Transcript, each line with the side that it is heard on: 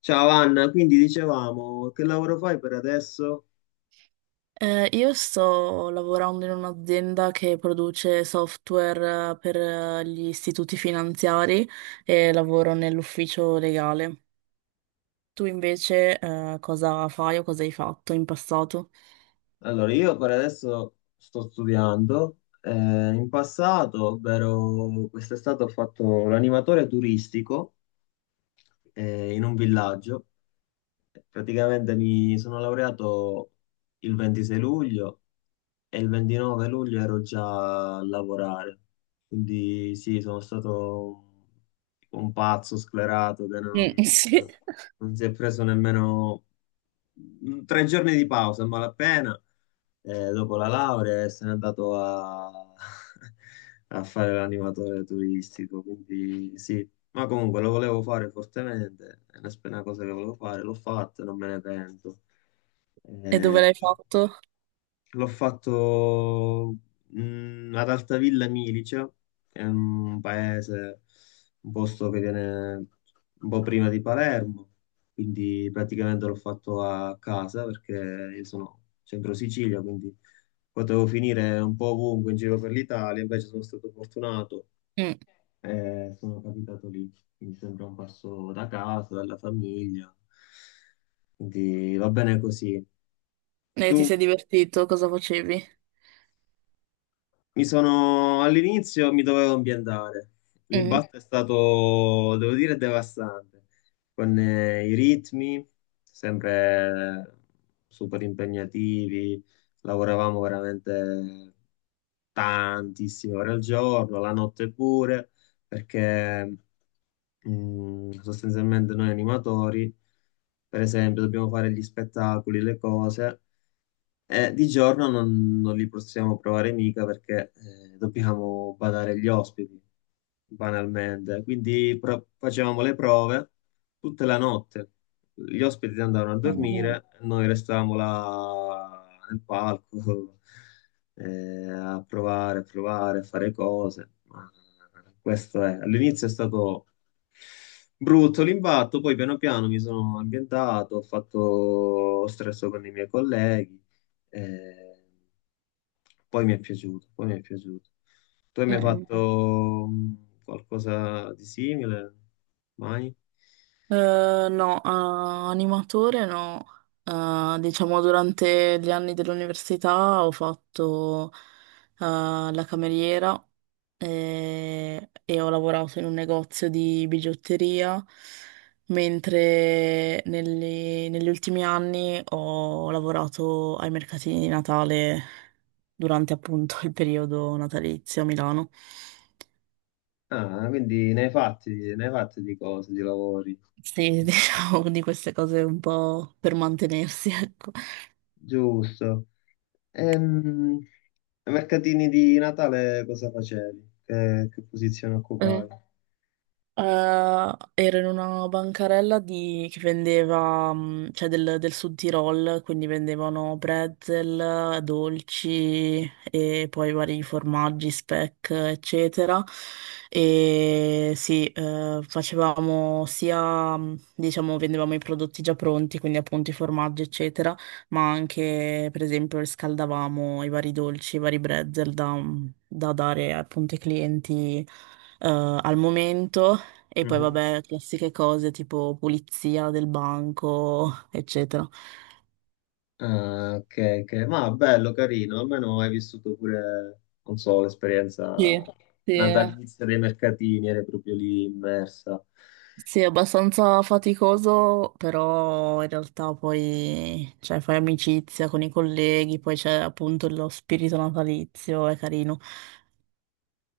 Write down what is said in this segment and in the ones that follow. left: Ciao Anna, quindi dicevamo, che lavoro fai per adesso?
right: Io sto lavorando in un'azienda che produce software, per gli istituti finanziari e lavoro nell'ufficio legale. Tu invece, cosa fai o cosa hai fatto in passato?
left: Allora, io per adesso sto studiando. In passato, ovvero quest'estate, ho fatto l'animatore turistico in un villaggio. Praticamente mi sono laureato il 26 luglio e il 29 luglio ero già a lavorare. Quindi sì, sono stato un pazzo sclerato che
right: Mm,
left: non
right: sì.
left: non si è preso nemmeno tre giorni di pausa a malapena, dopo la laurea, e se n'è andato a, a fare l'animatore turistico. Quindi sì, ma comunque lo volevo fare fortemente, è una, una cosa che volevo fare, l'ho fatta, non me ne pento.
right: E dove
left: Eh,
right: l'hai fatto?
left: L'ho fatto ad Altavilla Milice, che è un paese, un posto che viene un po' prima di Palermo, quindi praticamente l'ho fatto a casa perché io sono centro Sicilia, quindi potevo finire un po' ovunque in giro per l'Italia, invece sono stato fortunato
right: Mm.
left: e sono capitato lì, quindi sembra un passo da casa, dalla famiglia, quindi va bene così.
right: E ti
left: Tu?
right: sei divertito? Cosa facevi?
left: Mi sono, all'inizio mi dovevo ambientare.
right: Mm.
left: L'impatto è stato, devo dire, devastante, con i ritmi sempre super impegnativi, lavoravamo veramente tantissime ore al giorno, la notte pure, perché sostanzialmente noi animatori, per esempio, dobbiamo fare gli spettacoli, le cose. Di giorno non li possiamo provare mica perché dobbiamo badare gli ospiti, banalmente. Quindi facevamo le prove tutta la notte. Gli ospiti andavano a
right: Mm,
left: dormire, noi restavamo là nel palco a provare, a provare, a fare cose. Ma questo è. All'inizio è stato brutto l'impatto, poi piano piano mi sono ambientato, ho fatto ho stresso con i miei colleghi. Eh, poi mi è piaciuto, poi mi è piaciuto. Tu hai mai
right: mm.
left: fatto qualcosa di simile? Mai?
right: No, animatore no. Ah, diciamo durante gli anni dell'università ho fatto la cameriera, e ho lavorato in un negozio di bigiotteria, mentre negli ultimi anni ho lavorato ai mercatini di Natale durante appunto il periodo natalizio a Milano.
left: Ah, quindi ne hai fatti di cose, di lavori.
right: Sì, diciamo di queste cose un po' per mantenersi, ecco.
left: Giusto. Ehm, Ai mercatini di Natale cosa facevi? Che posizione
right: Eh,
left: occupavi?
right: ero in una bancarella che vendeva, mm, cioè del Sud Tirol, quindi vendevano pretzel, dolci e poi vari formaggi, speck, eccetera. E sì, facevamo sia, mm, diciamo, vendevamo i prodotti già pronti, quindi appunto i formaggi, eccetera, ma anche, per esempio, riscaldavamo i vari dolci, i vari pretzel da da dare appunto ai clienti eh, al momento, e poi
left: Mhm.
right: vabbè, classiche cose tipo pulizia del banco, eccetera.
left: Ah, ok, ok. Ma bello, carino, almeno hai vissuto pure, non so,
right: Sì,
left: l'esperienza
right: sì.
left: natalizia dei mercatini, eri proprio lì immersa.
right: Sì, è abbastanza faticoso, però in realtà poi cioè, fai amicizia con i colleghi, poi c'è appunto lo spirito natalizio, è carino.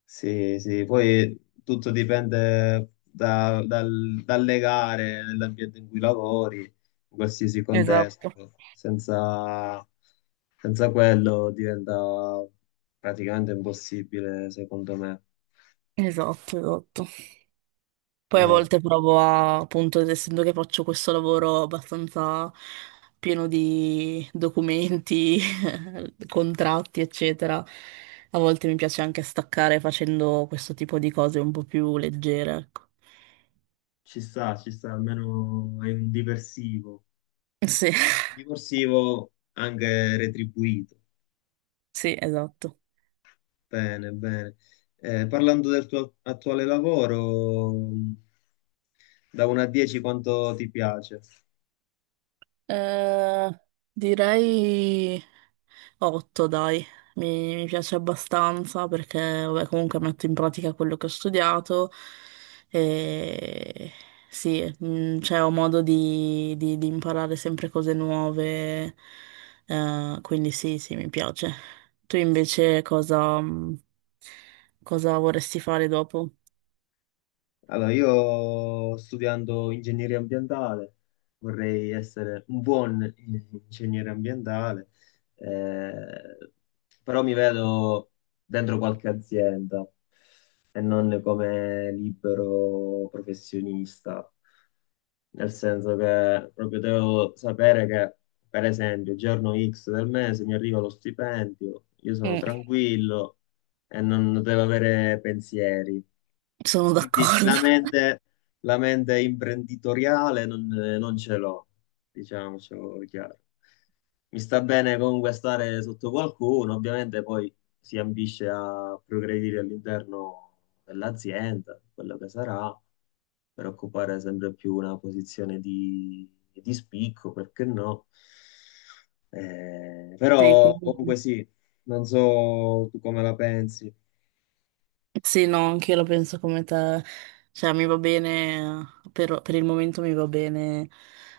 left: Sì, sì, poi tutto dipende dalle gare, nell'ambiente in cui lavori, in qualsiasi
right: Esatto.
left: contesto. Senza, senza quello diventa praticamente impossibile, secondo me.
right: Esatto, esatto. Poi a volte provo a, appunto, essendo che faccio questo lavoro abbastanza pieno di documenti, contratti, eccetera. A volte mi piace anche staccare facendo questo tipo di cose un po' più leggere, ecco.
left: Ci sta, almeno è un diversivo.
right: Sì,
left: Divorsivo anche retribuito.
right: sì, esatto.
left: Bene, bene. Parlando del tuo attuale lavoro, da 1 a 10 quanto ti piace?
right: Eh, direi 8, dai, mi piace abbastanza perché vabbè, comunque metto in pratica quello che ho studiato e sì, mm, cioè, ho modo di imparare sempre cose nuove, quindi sì, sì, mi piace. Tu invece cosa, mm, cosa vorresti fare dopo?
left: Allora, io studiando ingegneria ambientale vorrei essere un buon ingegnere ambientale, eh, però mi vedo dentro qualche azienda e non come libero professionista, nel senso che proprio devo sapere che, per esempio, il giorno X del mese mi arriva lo stipendio, io sono
right: Mm.
left: tranquillo e non deve avere pensieri.
right: Sono
left: Quindi
right: d'accordo.
left: la mente imprenditoriale non ce l'ho, diciamocelo chiaro. Mi sta bene comunque stare sotto qualcuno, ovviamente poi si ambisce a progredire all'interno dell'azienda, quello che sarà, per occupare sempre più una posizione di spicco, perché no?
right: Sì,
left: Però
right: quello
left: comunque
right: sì.
left: sì, non so tu come la pensi.
right: Sì, no, anche io la penso come te. Cioè, mi va bene, per il momento mi va bene,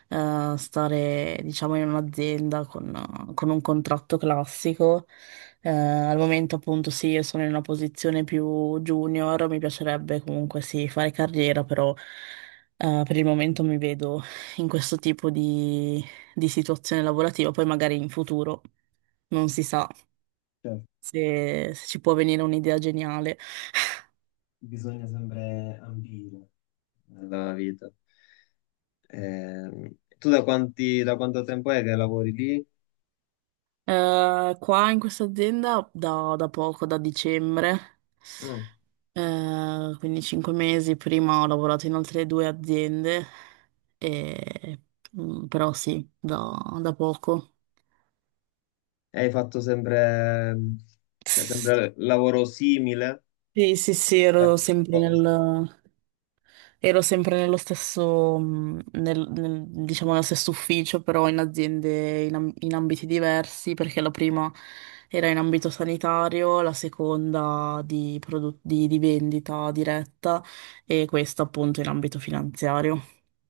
right: stare, diciamo, in un'azienda con un contratto classico. Al momento, appunto, sì, io sono in una posizione più junior, mi piacerebbe comunque, sì, fare carriera, però per il momento mi vedo in questo tipo di situazione lavorativa. Poi magari in futuro non si sa
left: Cioè,
right: se se ci può venire un'idea geniale.
left: bisogna sempre ambire nella vita. Tu da quanto tempo è che lavori lì?
right: Qua in questa azienda da poco, da dicembre,
left: Mm.
right: quindi 5 mesi prima ho lavorato in altre due aziende, e- però sì, da, da poco.
left: E hai fatto sempre, cioè, sempre lavoro simile
right: Sì, sì, sì,
left: a
right: ero
left: questa
right: sempre
left: cosa?
right: nel, ero sempre nello stesso, diciamo, nello stesso ufficio, però in aziende in, in ambiti diversi, perché la prima era in ambito sanitario, la seconda di, di vendita diretta e questa appunto in ambito finanziario.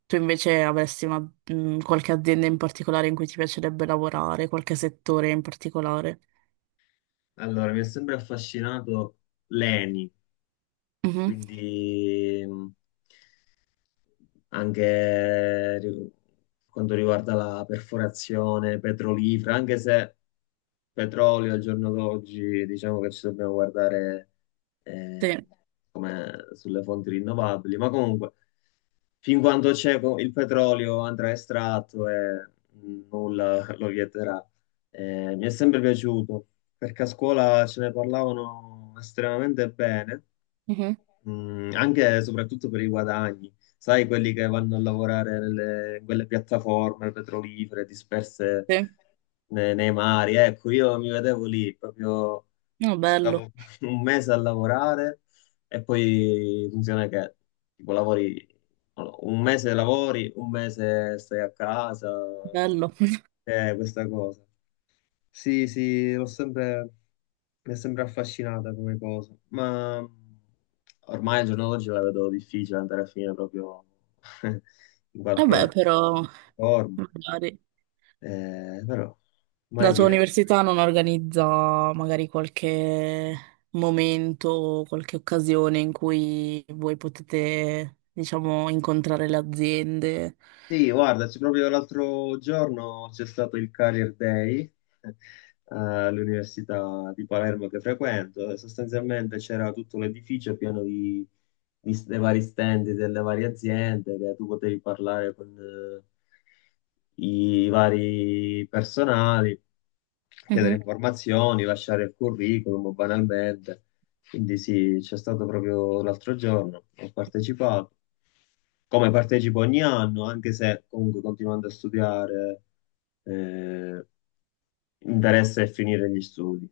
right: Tu invece avresti una, qualche azienda in particolare in cui ti piacerebbe lavorare, qualche settore in particolare?
left: Allora, mi ha sempre affascinato l'ENI,
right: Mhm.
left: quindi anche quanto riguarda la perforazione petrolifera, anche se petrolio al giorno d'oggi diciamo che ci dobbiamo guardare eh,
right: Sì,
left: come sulle fonti rinnovabili, ma comunque fin quando il petrolio andrà estratto e nulla lo vieterà. Mi è sempre piaciuto perché a scuola ce ne parlavano estremamente bene.
right: mhm,
left: Mm, anche e soprattutto per i guadagni, sai, quelli che vanno a lavorare in quelle piattaforme petrolifere disperse
right: sì.
left: nei mari. Ecco, io mi vedevo lì, proprio
right: No, bello,
left: stavo un mese a lavorare e poi funziona che tipo lavori, non lo- so, un mese lavori, un mese stai a casa,
right: bello.
left: è questa cosa. Sì, sì, l'ho sempre, mi è sempre affascinata come cosa, ma ormai al giorno d'oggi la vedo difficile andare a finire proprio in
right: Vabbè,
left: qualche
right: però
left: forma.
right: magari.
left: Però
right: La
left: mai
right: tua
left: dire mai.
right: università non organizza magari qualche momento, qualche occasione in cui voi potete, diciamo, incontrare le aziende.
left: Sì, guarda, c'è proprio l'altro giorno c'è stato il Career Day eh, all'Università di Palermo che frequento e sostanzialmente c'era tutto l'edificio pieno di, dei vari stand delle varie aziende che tu potevi parlare con i vari personali, chiedere
right: Mhm.
left: informazioni, lasciare il curriculum banalmente. Quindi sì, c'è stato proprio l'altro giorno, ho partecipato come partecipo ogni anno, anche se comunque continuando a studiare, eh, interessa è finire gli studi.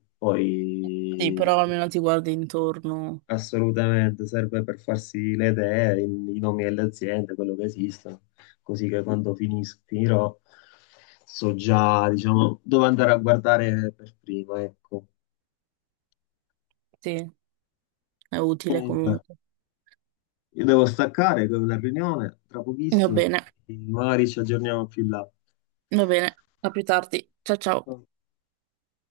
right: Sì,
left: Poi
right: però almeno ti guardi intorno.
left: assolutamente serve per farsi le idee, i nomi delle aziende, quello che esistono, così che quando finirò so già, diciamo, dove andare a guardare per prima, ecco.
right: Sì, è utile
left: Comunque,
right: comunque.
left: io devo staccare con la riunione tra
right: Va
left: pochissimo,
right: bene,
left: magari ci aggiorniamo più in là.
right: va bene. A più tardi. Ciao ciao.